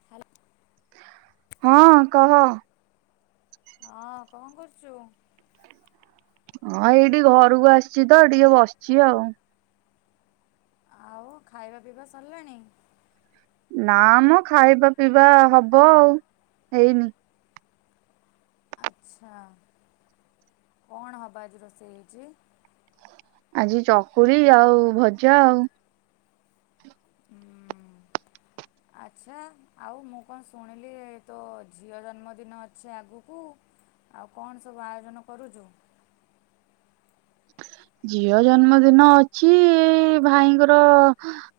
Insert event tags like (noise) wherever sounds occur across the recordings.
Hello. ହଁ କହ? ହଁ କଣ କରୁଛୁ? ହଁ ଏଇଠି ଘରକୁ ଆସିଛି ତ ଟିକେ ବସିଛି ଆଉ ଆଉ ଖାଇବା ପିଇବା ସରିଲାଣି। ନା ମ ଖାଇବା ପିଇବା ହବ ଆଉ ହେଇନି। ଆଚ୍ଛା କଣ ହେବ ଆଜି ରୋଷେଇ ହେଇଛି? ଆଜି ଚକୁଳି ଆଉ ଭଜା ଆଉ। ହୁଁ। ଆଚ୍ଛା ଆଉ ମୁଁ କଣ ଶୁଣିଲି ତୋ ଝିଅ ଜନ୍ମଦିନ ଅଛି ଆଗକୁ ଆଉ କଣ ସବୁ ଆୟୋଜନ କରୁଛୁ? ଝିଅ ଜନ୍ମଦିନ ଅଛି ଭାଇଙ୍କର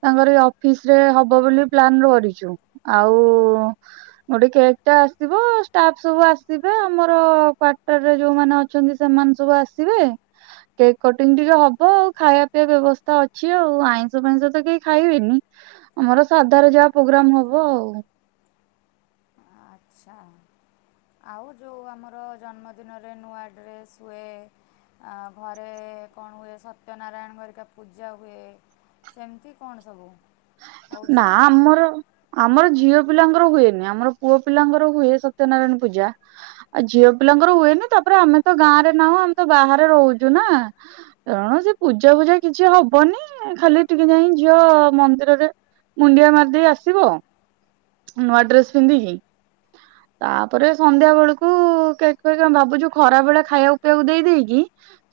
ତାଙ୍କର ଏଇ ଅଫିସରେ ହବ ବୋଲି ପ୍ଲାନ କରିଛୁ ଆଉ ଗୋଟେ କେକ୍ ଟା ଆସିବ ଷ୍ଟାଫ ସବୁ ଆସିବେ ଆମର କ୍ଵାର୍ଟରରେ ଯୋଉମାନେ ଅଛନ୍ତି ସେମାନେ ସବୁ ଆସିବେ। କେକ୍ କଟିଂ ଟିକେ ହବ ଆଉ ଖାଇବା ପିଇବା ବ୍ୟବସ୍ଥା ଅଛି ଆଉ ଆଇଁଷ ଫାଇଁଷ ତ କେହି ଖାଇବେନି? ଆମର ସାଧାରେ ଯାହା ପ୍ରୋଗ୍ରାମ ହବ ଆଉ। ଆଚ୍ଛା ଆଉ ଯୋଉ ଆମର ଜନ୍ମଦିନରେ ନୂଆ ଡ୍ରେସ୍ ହୁଏ। ଆଉ ଘରେ କଣ ହୁଏ ସତ୍ୟନାରାୟଣ ହରିକା ପୂଜା ହୁଏ। ସେମିତି କଣ ସବୁ? ହେଉଛି ନାଁ ନା ନାହିଁ? ଆମର ଆମର ଝିଅ ପିଲାଙ୍କର ହୁଏନି ଆମର ପୁଅ ପିଲାଙ୍କର ହୁଏ ସତ୍ୟ ନାରାୟଣ ପୂଜା। ଆଉ ଝିଅ ପିଲାଙ୍କର ହୁଏନି ତାପରେ ଆମେ ତ ଗାଁ ରେ ନାହୁଁ ଆମେ ତ ବାହାରେ ରହୁଛୁ ନା? ତ ସେ ପୂଜା ଫୂଜା କିଛି ହବନି ଖାଲି ଟିକେ ଯାଇ ଝିଅ ମନ୍ଦିର ମୁଣ୍ଡିଆ ମାରିଦେଇ ଆସିବ ନୂଆ ଡ୍ରେସ ପିନ୍ଧିକି। ହଁ (unintelligible) ତାପରେ ସନ୍ଧ୍ୟା ବେଳକୁ କେକ୍ ଫେକ୍ ଭାବୁଛୁ ଖରାବେଳେ ଖାଇବା ପିବାକୁ ଦେଇଦେଇକି।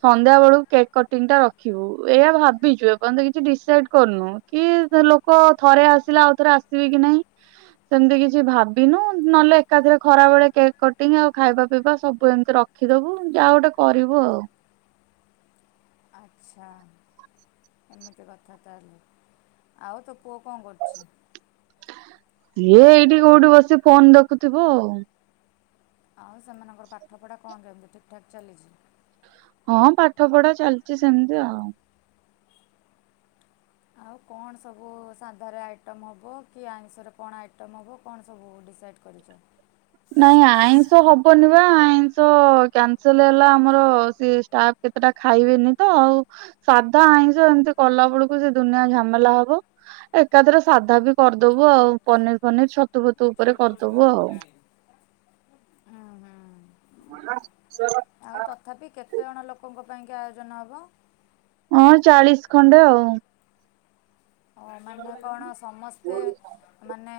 ସନ୍ଧ୍ୟା ବେଳକୁ କେକ୍ କଟିଂ ଟା ରଖିବୁ ଏଇ ଭାବିଛୁ ଏପଯ୍ୟନ୍ତ କିଛି ଡିସାଇଡ କରନୁ କି ଲୋକ ଥରେ ଆସିଲା ଆଉ ଥରେ ଆସିବେ କି ନାଇଁ? ସେମିତି କିଛି ଭାବିନୁ ନହେଲେ ଏକାଥରେ ଖରାବେଳେ କେକ୍ କଟିଂ ଆଉ ଖାଇବା ପିଇବା ସବୁ ଏମିତି ରଖ ରଖିଦବୁ ଯାହା ଗୋଟେ କରିବୁ ଆଉ ଆଚ୍ଛା ଏମିତି କଥା ତାହାଲେ ଆଉ ତୋ ପୁଅ କଣ କରୁଛି? ସିଏ ଏଇଠି କୋଉଠି ବସି ଫୋନ ଦେଖୁଥିବ ଆଉ? ଆଉ ସେମାନଙ୍କ ପାଠପଢ଼ା କଣ କେମିତି ଠିକ୍ ଠାକ୍ ଚାଲିଛି? ହଁ ପାଠ ପଢା ଚାଲିଛି ସେମିତି ଆଉ। ଆଉ କଣ ସବୁ ସାଧାରେ ଆଇଟମ୍ ହବ କି ଆଇଁଷରେ କଣ ଆଇଟମ୍ ହବ କଣ ସବୁ ଡିସାଇଡ୍ କରିଛ। ନାଇଁ ଆଇଁଷ ହବନି ବା ଆଇଁଷ କ୍ୟାନସେଲ ହେଲା ଆମର ସେ ଷ୍ଟାଫ୍ କେତେଟା ଖାଇବେନି ତ ଆଉ ସାଧା ଆଇଁଷ ଏମିତି କଲା ବେଳକୁ ସେ ଦୁନିଆ ଝାମେଲା ହବ ଏକାଥରେ ସାଧା ବି କରିଦବୁ ଆଉ ପନିର ଫନିର ଛତୁ ଫତୁ ଉପରେ ହୁଁ ହୁଁ କରଦବୁ ଆଉ। (unintelligible) ଆଉ ତଥାପି କେତେଜଣ ଲୋକଙ୍କ ପାଇଁକି ଆୟୋଜନ ହବ? ହଁ ଚାଳିଶ ଖଣ୍ଡେ ଆଉ। ହଁ ମାନେ କଣ ସମସ୍ତେ ମାନେ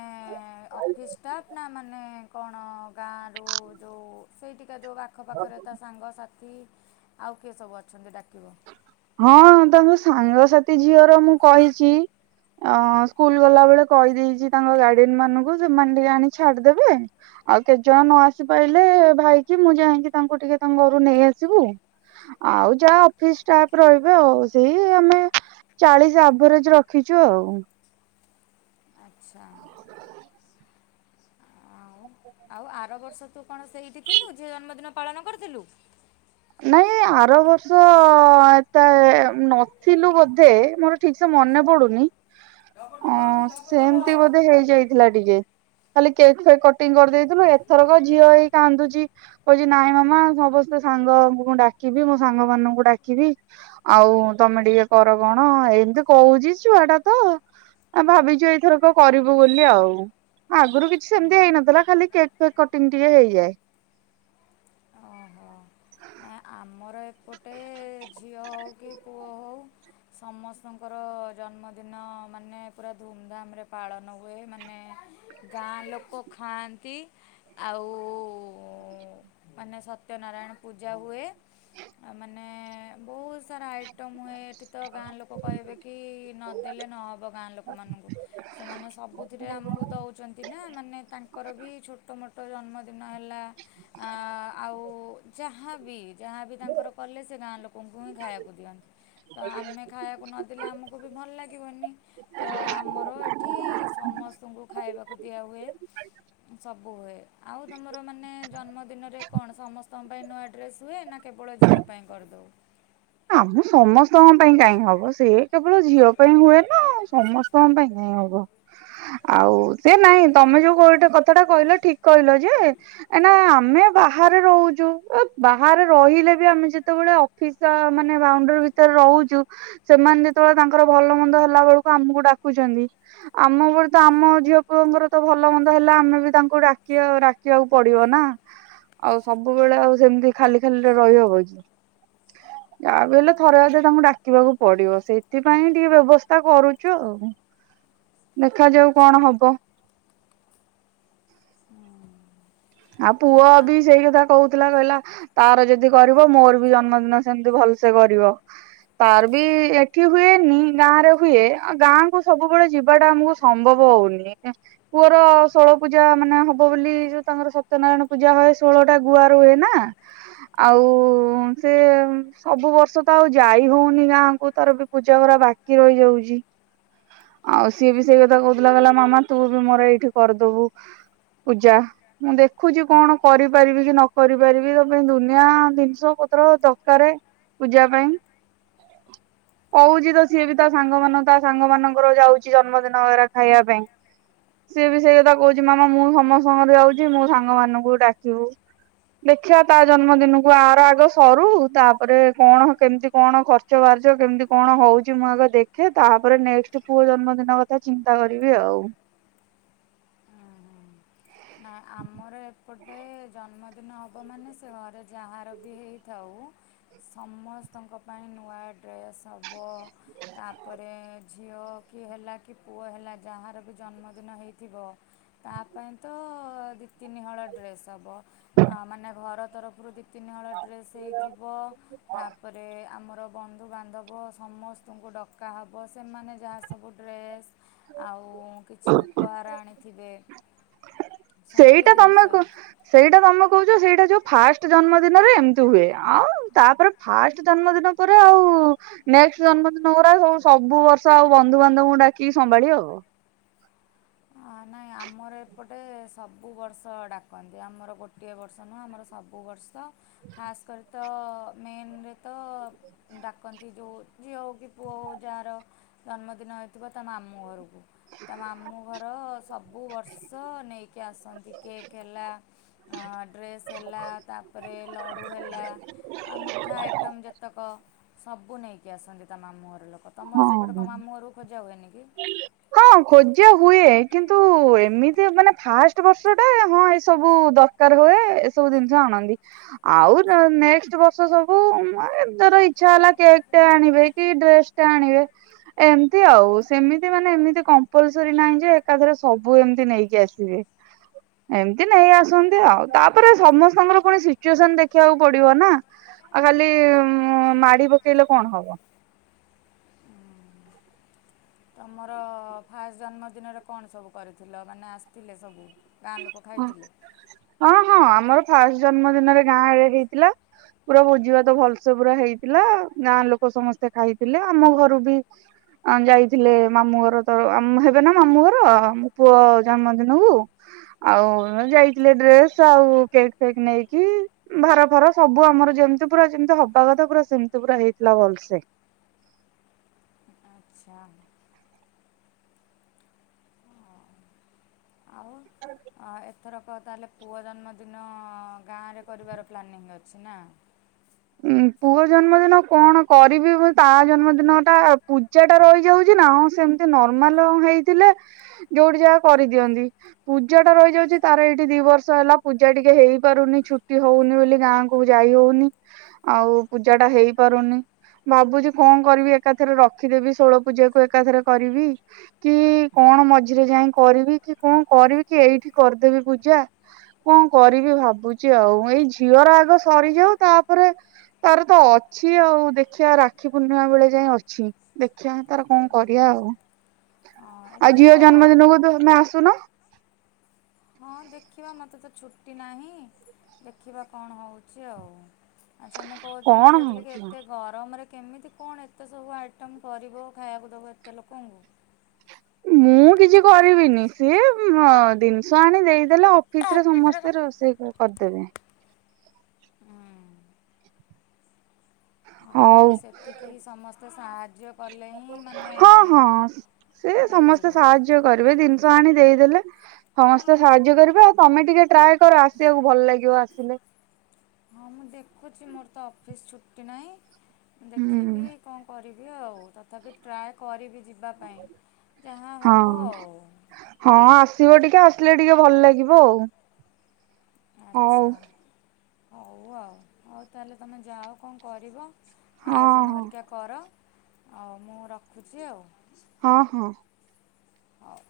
ଅଫିସ୍ ଷ୍ଟାଫ୍ ନା ମାନେ କଣ ଗାଆଁ ରୁ ଯୋଉ ସେଇଠିକା ଯୋଉ ଆଖ ପାଖରେ ତା ସାଙ୍ଗ ସାଥ୍ ଥି ଆଉ କିଏ ସବୁ ଅଛନ୍ତି ଡାକିବ? ହଁ ତାଙ୍କ ସାଙ୍ଗସାଥି ଝିଅର ମୁଁ କହିଛି ଅ ସ୍କୁଲ ଗଲା ବେଳେ କହିଦେଇଛି ତାଙ୍କ ଗାର୍ଡିଆନ ମାନଙ୍କୁ ସେମାନେ ଟିକେ ଆଣି ଛାଡିଦେବେ। ଆଉ କେତେ ଜଣ ନ ଆସି ପାରିଲେ ଭାଇ କି ମୁଁ ଯାଇକି ତାଙ୍କୁ ଟିକେ ତାଙ୍କ ଘରୁ ନେଇ ଆସିବୁ। ଆଉ ଯାହା ଅଫିସ୍ ଷ୍ଟାଫ୍ ରହିବେ ଆଉ ସେଇ ଆମେ ଚାଳିଶ ଆଭରେଜ ରଖିଛୁ ଆଉ। ଆଚ୍ଛା। ଆଉ ଆଉ ଆର ବର୍ଷ ତୁ କଣ ସେଇଠି ଥିଲୁ ଝିଅ ଜନ୍ମଦିନ ପାଳନ କରିଥିଲୁ? ନାଇଁ ଆର ବର୍ଷ ଏତେ ନଥିଲୁ ବୋଧେ ମୋର ଠିକ ସେ ମନେ ପଡୁନି ଓହୋ ଅ ସେମତି ବୋଧେ ହେଇଯାଇ ଥିଲା ଟିକେ ଖାଲି କେକ୍ ଫେକ୍ କଟିଂ କରିଦେଇଥିଲୁ ଏଥରକ ଝିଅ ହେଇ କାନ୍ଦୁଛି କହୁଛି ନାଇଁ ମାମା ସମସ୍ତେ ସାଙ୍ଗଙ୍କୁ ଡାକିବି ମୋ ସାଙ୍ଗ ମାନଙ୍କୁ ଡାକିବି ଆଉ ତମେ ଟିକେ କର କଣ ଏମିତି କହୁଛି ଛୁଆ ଟା ତ ଆ ଭାବିଛୁ ଏଇଥରକ କରିବୁ ବୋଲି ଆଉ। ଆଗରୁ କିଛି ସେମତି ହେଇନଥିଲା ଖାଲି କେକ୍ ଫେକ୍ କଟିଂ ଟିକେ ହେଇଯାଏ। ଓହୋ। ଆମର ଏପଟେ ଝିଅ ହଉ କି ପୁଅ ହଉ ସମସ୍ତଙ୍କର ଜନ୍ମଦିନ ମାନେ ପୁରା ଧୁମଧାମରେ ପାଳନ ହୁଏ। ମାନେ ଗାଁ ଲୋକ ଖାଆନ୍ତି ଆଉ ମାନେ ସତ୍ୟନାରାୟଣ ପୂଜା ହୁଏ ଆ ମାନେ ବହୁତ୍ ସାରା ଆଇଟମ୍ ହୁଏ ଏଠି ତ ଗାଁ ଲୋକ କହିବେ କି ନଦେଲେ ନହବ ଗାଁ ଲୋକମାନଙ୍କୁ ସେମାନେ ସବୁଥିରେ ଆମକୁ ଦଉଛନ୍ତି ନା ମାନେ ତାଙ୍କର ବି ଛୋଟ ମୋଟ୍ ଟ ଜନ୍ମଦିନ ହେଲା ଆ ଆଉ ଯାହା ବି ଯାହାବି ତାଙ୍କର କଲେ ସେ ଗାଁ ଲୋକଙ୍କୁ ହିଁ ଖାଇବାକୁ ଦିଅନ୍ତି। ତ ଆମେ ଖାଇବାକୁ ନଦେଲେ ଆମକୁ ବି ଭଲ ଲାଗିବନି। ତ ଆମର ଏଠି ସମସ୍ତଙ୍କୁ ଖାଇବାକୁ ଦିଆହୁଏ। ସବୁ ହୁଏ ଆଉ ତମର ମାନେ ଜନ୍ମଦିନରେ କଣ ସମସ୍ତଙ୍କ ପାଇଁ ନୂଆ ଡ୍ରେସ୍ ହୁଏ ନା କେବଳ ଝିଅ ପାଇଁ କରିଦେଉ? ଆମ ସମସ୍ତଙ୍କ ପାଇଁ କାହିଁକି ହବ ସେ କେବଳ ଝିଅ ପାଇଁ ହୁଏ ନା ସମସ୍ତ କଣ ପାଇଁ ନାଇଁ ହବ ଆଉ ସେ ନାଇଁ ତମେ ଯୋଉ ଗୋଟେ କଥା ଟା କହିଲ ଠିକ୍ କହିଲ ଯେ ଏଇନା ଆମେ ବାହାରେ ରହୁଛୁ ଏ ବାହାରେ ରହିଲେ ବି ଆମେ ଯେତେବେଳେ ଅଫିସ୍ ମାନେ ବାଉଣ୍ଡରୀ ଭିତରେ ରହୁଛୁ ସେମାନେ ଯେତେବେଳେ ତାଙ୍କର ଭଲ ମନ୍ଦ ହେଲା ବେଳକୁ ଆମକୁ ଡାକୁଛନ୍ତି। ଆମ ଉପରେ ତ, ଆମ ଝିଅ ପୁଅଙ୍କର ତ ଭଲ ମନ୍ଦ ହେଲେ ଆମେ ବି ତାଙ୍କୁ ଡାକିବା, ଡାକ ଦେଖିବାକୁ ପଡିବ ନା, ଆଉ ସବୁବେଳେ ଆଉ ସେମିତି ଖାଲି ଖାଲି ରେ ରହିହବ କି? ଯାହା ବି ହେଲେ ଥରେ ଅଧେ ତାଙ୍କୁ ଡାକିବାକୁ ପଡିବ, ସେଇଥିପାଇଁ ଟିକେ ବ୍ୟବସ୍ଥା କରୁଚୁ ଆଉ। ହ ଦେଖାଯାଉ କଣ ହବ? ଆଉ ପୁଅ ନାଇଁ ଆ- ବି ସେଇ କଥା କୋହୁଥିଲା କହିଲା ତାର ଯଦି କରିବ, ମୋର ବି ଜନ୍ମଦିନ ସେମିତି ଭଲସେ କରିବ। ତାର ବି ଏଠି ହୁଏନି ଗାଁ ରେ ହୁଏ, ଆ ଗାଁ କୁ ସବୁବେଳେ ଯିବାଟା ଆମକୁ ସମ୍ଭବ ହୋଉନି, ପୁଅର ଷୋଳ ପୂଜା ମାନେ ହବ ବୋଲି ଯୋଉ ତାଙ୍କର ସତ୍ୟନାରାୟଣ ପୂଜା ହଏ, ଷୋଳଟା ଗୁଆ ରୁଏ ନା? ଆଉ ସେ ସବୁ ବର୍ଷ ତ ଆଉ ଯାଇ ହୋଉନି ଗାଁକୁ, ତା ପରେ ବି ପୂଜା ଗୁରା ବାକି (unintelligible) ରହିଯାଉଛି। (unintelligible) ଆଉ ସିଏ ବି ସେଇ କଥା କୋହୁଥିଲା କହିଲା ମାମା ତୁ ବି ମୋର ଏଇଠି କରିଦବୁ। ପୂଜା ମୁଁ ଦେଖ ଦେଖୁଛି କଣ କରିପାରିବି କି ନ କରି ପାରିବି ତା ପାଇଁ ଦୁନିଆ ଜିନିଷ ପତ୍ର ଦରକାର। ପୂଜା ପାଇଁ। (unintelligible) କୋହୁଚି ତ ସିଏ ବି ତା ସାଙ୍ଗ ମାନ ତା ସାଙ୍ଗ ମାନଙ୍କର ଯାଉଛି ଜନ୍ମଦିନ ଏରା ଖାଇବା ପାଇଁ। ସିଏ ବି ସେଇ କଥା କୋହୁଛି, ମାମା ମୁଁ ସମସ୍ତଙ୍କର ଯାଉଛି ମୋ ସାଙ୍ଗ ମାନଙ୍କୁ ଡାକିବୁ। ଦେଖିବା ତା ଜନ୍ମଦିନକୁ ଆର ଆଗ ସରୁ, ତାପରେ କଣ କେମିତି କଣ କର ଖର୍ଚ ବାର୍ଚ କେମିତି କଣ ହୋଉଚି ମୁଁ ଆଗ ଦେଖେ, ତାପରେ ନେକ୍ସ ପୁଅ ଜନ୍ମଦିନ କଥା ଚିନ୍ତା କରିବି ଆଉ। ନାଇଁ ଆମର ଏ ଗୋଟେ ଜନ୍ମଦିନ ହବ ମାନେ ସେ ଘରେ ଯାହାର ବି ହେଇଥାଉ ସମସ୍ତଙ୍କ ପାଇଁ ନୂଆ ଡ୍ରେସ୍ ହବ, ତାପରେ ଝିଅ କି ହେଲା କି ପୁଅ ହେଲା ଯାହାର ବି ଜନ୍ମଦିନ ହେଇଥିବ, ତା ପାଇଁ ଅଁ ଦି ତିନିହଳ ଡ୍ରେସ ହବ, ମାନେ ଘର ତରଫରୁ ଦି ଦି ତିନି ହଳ ଡ୍ରେସ୍ ହେଇଥିବ-ଅ, ତାପରେ ଆମର ବନ୍ଧୁବାନ୍ଧବ ସମସ୍ତଙ୍କୁ ଡକାହବ, ସେମାନେ ଯାହା ସବୁ ଡ୍ରେସ୍ ଆଉ କିଛି ଉପହାର ଆଣିଥିବେ ସବୁ ସେଇଟା ତମେ ଜିନିଷ କ ସେଇଟା ତମେ କହୁଛ ସେଇଟା ଯୋଉ ଫାଷ୍ଟ ଜନ୍ମ ଦିନରେ ଏମିତି ହୁଏ, ଆଉ ତାପରେ ଫାଷ୍ଟ ଜନ୍ମଦିନ ପରେ ଆଉ ନେକ୍ସଟ ଜନ୍ମଦିନ ଗୁରା ସ ସବୁ ବର୍ଷ ଆଉ ବନ୍ଧୁବାନ୍ଧବଙ୍କୁ ଡାକିକି ସମ୍ଭାଳି ହବ? ଆ ନାଇ ଆମର ଏପଟେ ସବୁ ବର୍ଷ ଡାକନ୍ତି, ଆମର ଗୋଟିଏ ବର୍ଷ ନୁହିଁ ଆମର ସବୁ ବର୍ଷ ଖାସ କରି ତ ମେନରେ ତ ଡାକନ୍ତି ଯୋଉ ଝିଅ ହୋଉ କି ପୁଅ ହୋଉ ଯାହାର ଜନ୍ମଦିନ ହେଇଥିବ ତା ମାମୁଁ ଘରୁକୁ, ତା ମାମୁଁ ତ ସବୁ ବର୍ଷ ନେଇକି ଆସନ୍ତି, କେକ୍ ହେଲା ଡ୍ରେସ୍ ହେଲା, ତାପରେ ଲଡ଼ୁ ହେଲା ଆ ମିଠା ଆଇଟମ୍ ଯେତେକ, ସବୁ ନେଇକି ଆସନ୍ତି ତା ମାମୁଁ ଘର ଲୋକ। ତମର ସେପଟେ ହଁ କଅ ମାମୁଁ ଘରକୁ ଖୋଜା ହୁଏନି କି? ହଁ ଖୋଜା ହୁଏ, କିନ୍ତୁ ଏମିତି ମାନେ ଫାଷ୍ଟ ବର୍ଷ ଟା ହଁ ଏସବୁ ଦରକାର ହୁଏ ଏସବୁ ଜିନିଷ ଆଣନ୍ତି ଆଉ ନ ବର୍ଷ ସବୁ ଛ ହେଲା କେକ୍ ଟେ ଆଣିବେ କି ଡ୍ରେସ୍ ଟେ ଆଣିବେ ଏମତି ଆଉ ସେମିତି ମାନେ ଏମିତି କମ୍ପଲସରୀ ନାହିଁ ଯେ ଏକାଥରେ ସବୁ ଏମିତି ନେଇକି ଆସ କିଏ? ଏମିତି ନେଇ ଆସନ୍ତି ଆଉ ତାପରେ ସମସ୍ତଙ୍କର ପୁଣି ସିଚୁଏସନ ଦେଖିବାକୁ ପଡିବ ନା। ଆଉ ଖାଲି ଉ ମାଡି ପକେଇଲେ କଣ ହବ? ତମର ଫାଷ୍ଟ ଜନ୍ମଦିନରେ କଣ ସବୁ କରିଥିଲ ମାନେ ଆସିଥିଲେ ସବୁ? ଗାଁ ଲୋକ ଖାଇଥିଲେ? ହଁ ହଁ ଆମର ଫାଷ୍ଟ ଜନ୍ମ ଦିନରେ ଗାଁ ଆଳି ହେଇଥିଲା। ପୁରା ଭୋଜି ଭାତ ଭଲସେ ପୁରା ହେଇଥିଲା ଗାଁ ଲୋକ ସମସ୍ତେ ଖାଇଥିଲେ ଆମ ଘରୁ ବି ଯାଇଥିଲେ ମାମୁଁ ଘର ତ ହେବେ ନା ମାମୁଁ ଘର ମୋ ପୁଅ ଜନ୍ମଦିନକୁ ଆଉ ଯାଇଥିଲେ ଡ୍ରେସ ଆଉ କେକ୍ ଫେକ୍ ନେଇକି ଭାର ଫାର ସବୁ ଆମର ଯେମିତି ପୁରା ଯେମିତି ହବା କଥା ପୁରା ସେମିତି ପୁରା ହେଇଥିଲା ଭଲସେ। ଆଚ୍ଛା। ହଁ ଆଉ ଏ ଥରକ ତାହେଲେ ପୁଅ ଜନ୍ମଦିନ ଗାଁରେ କରିବାର ପ୍ଲାନିଂ ଅଛି ନା। ଉଁ ପୁଅ ଜନ୍ମଦିନ କଣ କରିବି ମୁ ତା ଜନ୍ମଦିନ ଟା ପୂଜା ଟା ରହିଯାଉଛି ନା ହଁ ସେମ ସେ ନର୍ମାଲ ହେଇଥିଲେ ଯୋଉଠି ଯାହା କରିଦିଅନ୍ତି। ପୂଜା ଟା ରହିଯାଉଛି ତାର ଏଇଠି ଦି ବର୍ଷ ହେଲା। ପୂଜା ଟିକେ ହେଇ ପାରୁନି ଛୁଟି ହଉନି ବୋଲି ଗାଁ କ ଯାଇ ହଉନି। ଆଉ ପୂଜା ଟା ହେଇପାରୁନି। ଭାବୁଛି କଣ କରିବି ଏକାଥରେ ରଖିଦେବି ଷୋଳ ପୂଜା କୁ ଏକାଥରେ କରିବି। କି କଣ ମଝିରେ ଯାଇ କରିବି କି କଣ କରିବି କି ଏଇଠି କରିଦେବି ପୂଜା। କଣ କରିବି ଭାବୁଛି ଆଉ ଏଇ ଝିଅର ଆଗ ସରିଯାଉ ତା ପରେ ତାର ତ ଅଛି ଆଉ ଦେଖିବା ରାକ୍ଷୀ ପୂର୍ଣ୍ଣିମା ବେଳେ ଯାଏ ଅଛି। ଦେଖିବା ତାର କଣ କରିବା ଆଉ ହଁ ଆଉ ଏତେ ଝିଅ ଗର ଜନ୍ମଦିନକୁ ତ ତମେ ଆସୁନ। ହଁ ଦେଖିବା ମୋତେ ତ ଛୁଟି ନାହିଁ ଦେଖିବା କଣ ହେଉଛି ଆଉ। ଆଚ୍ଛା ମୁଁ କହୁଥିଲି ମୁଁ କଣ କହୁଥିଲି କି ହଉଛି ଏତେ ଗରମରେ କେମିତି କଣ ଏତେ ସବୁ ଆଇଟମ୍ କରିବ ଖାଇବାକୁ ଦେବ ଏତେ ଲୋକଙ୍କୁ? ମୁଁ କିଛି କରିବିନି ସିଏ ଜିନିଷ ଆଣି ଦେଇଦେଲେ ଫିସ ରେ ସମସ୍ତେ ରୋଷେଇ କରିଦେବେ। ହଁ। ହଁ ହଉ ନାଇଁ ସେତିକି ସମସ୍ତେ ସାହାଯ୍ୟ କଲେ ହିଁ ମାନେ ହଁ ହଁ ସେ ସମସ୍ତେ ହେଇଯିବ ସାହାଯ୍ୟ କରିବେ ଜିନିଷ ଆଣି ଦେଇଦେଲେ ସମସ୍ତେ ସାହାଯ୍ୟ କରିବେ ଆଉ। ତମେ ଟିକେ ଟ୍ରାଏ କର ଆସିବାକୁ ଭଲ ଲାଗିବ ଆସିଲେ। ହଁ ମୁଁ ଦେଖୁଛି ମୋର ତ ଅଫିସ୍ ଛୁଟି ନାହିଁ। ହୁଁ ଦେଖିବି କଣ କରିବି ଆଉ ତଥାପି ଟ୍ରାଏ କରିବି ଯିବି। ଯିବା ପାଇଁ ଯାହା ହଁ ହବ ଆଉ। ହଁ ଆସିବ ଟିକେ ଆସିଲେ ଟିକେ ଭଲ ଲାଗିବ ଆଉ। ଆଚ୍ଛା ହଉ ଆଉ ହଉ ତାହେଲେ ତୁମେ ଯାଅ କଣ କରିବ। ହଉ ହଁ ଆୟୋଜନ ହେରିକା କର ଆଉ ମୁଁ ରଖୁଛି ଆଉ। ହଁ ହଁ। ହଉ।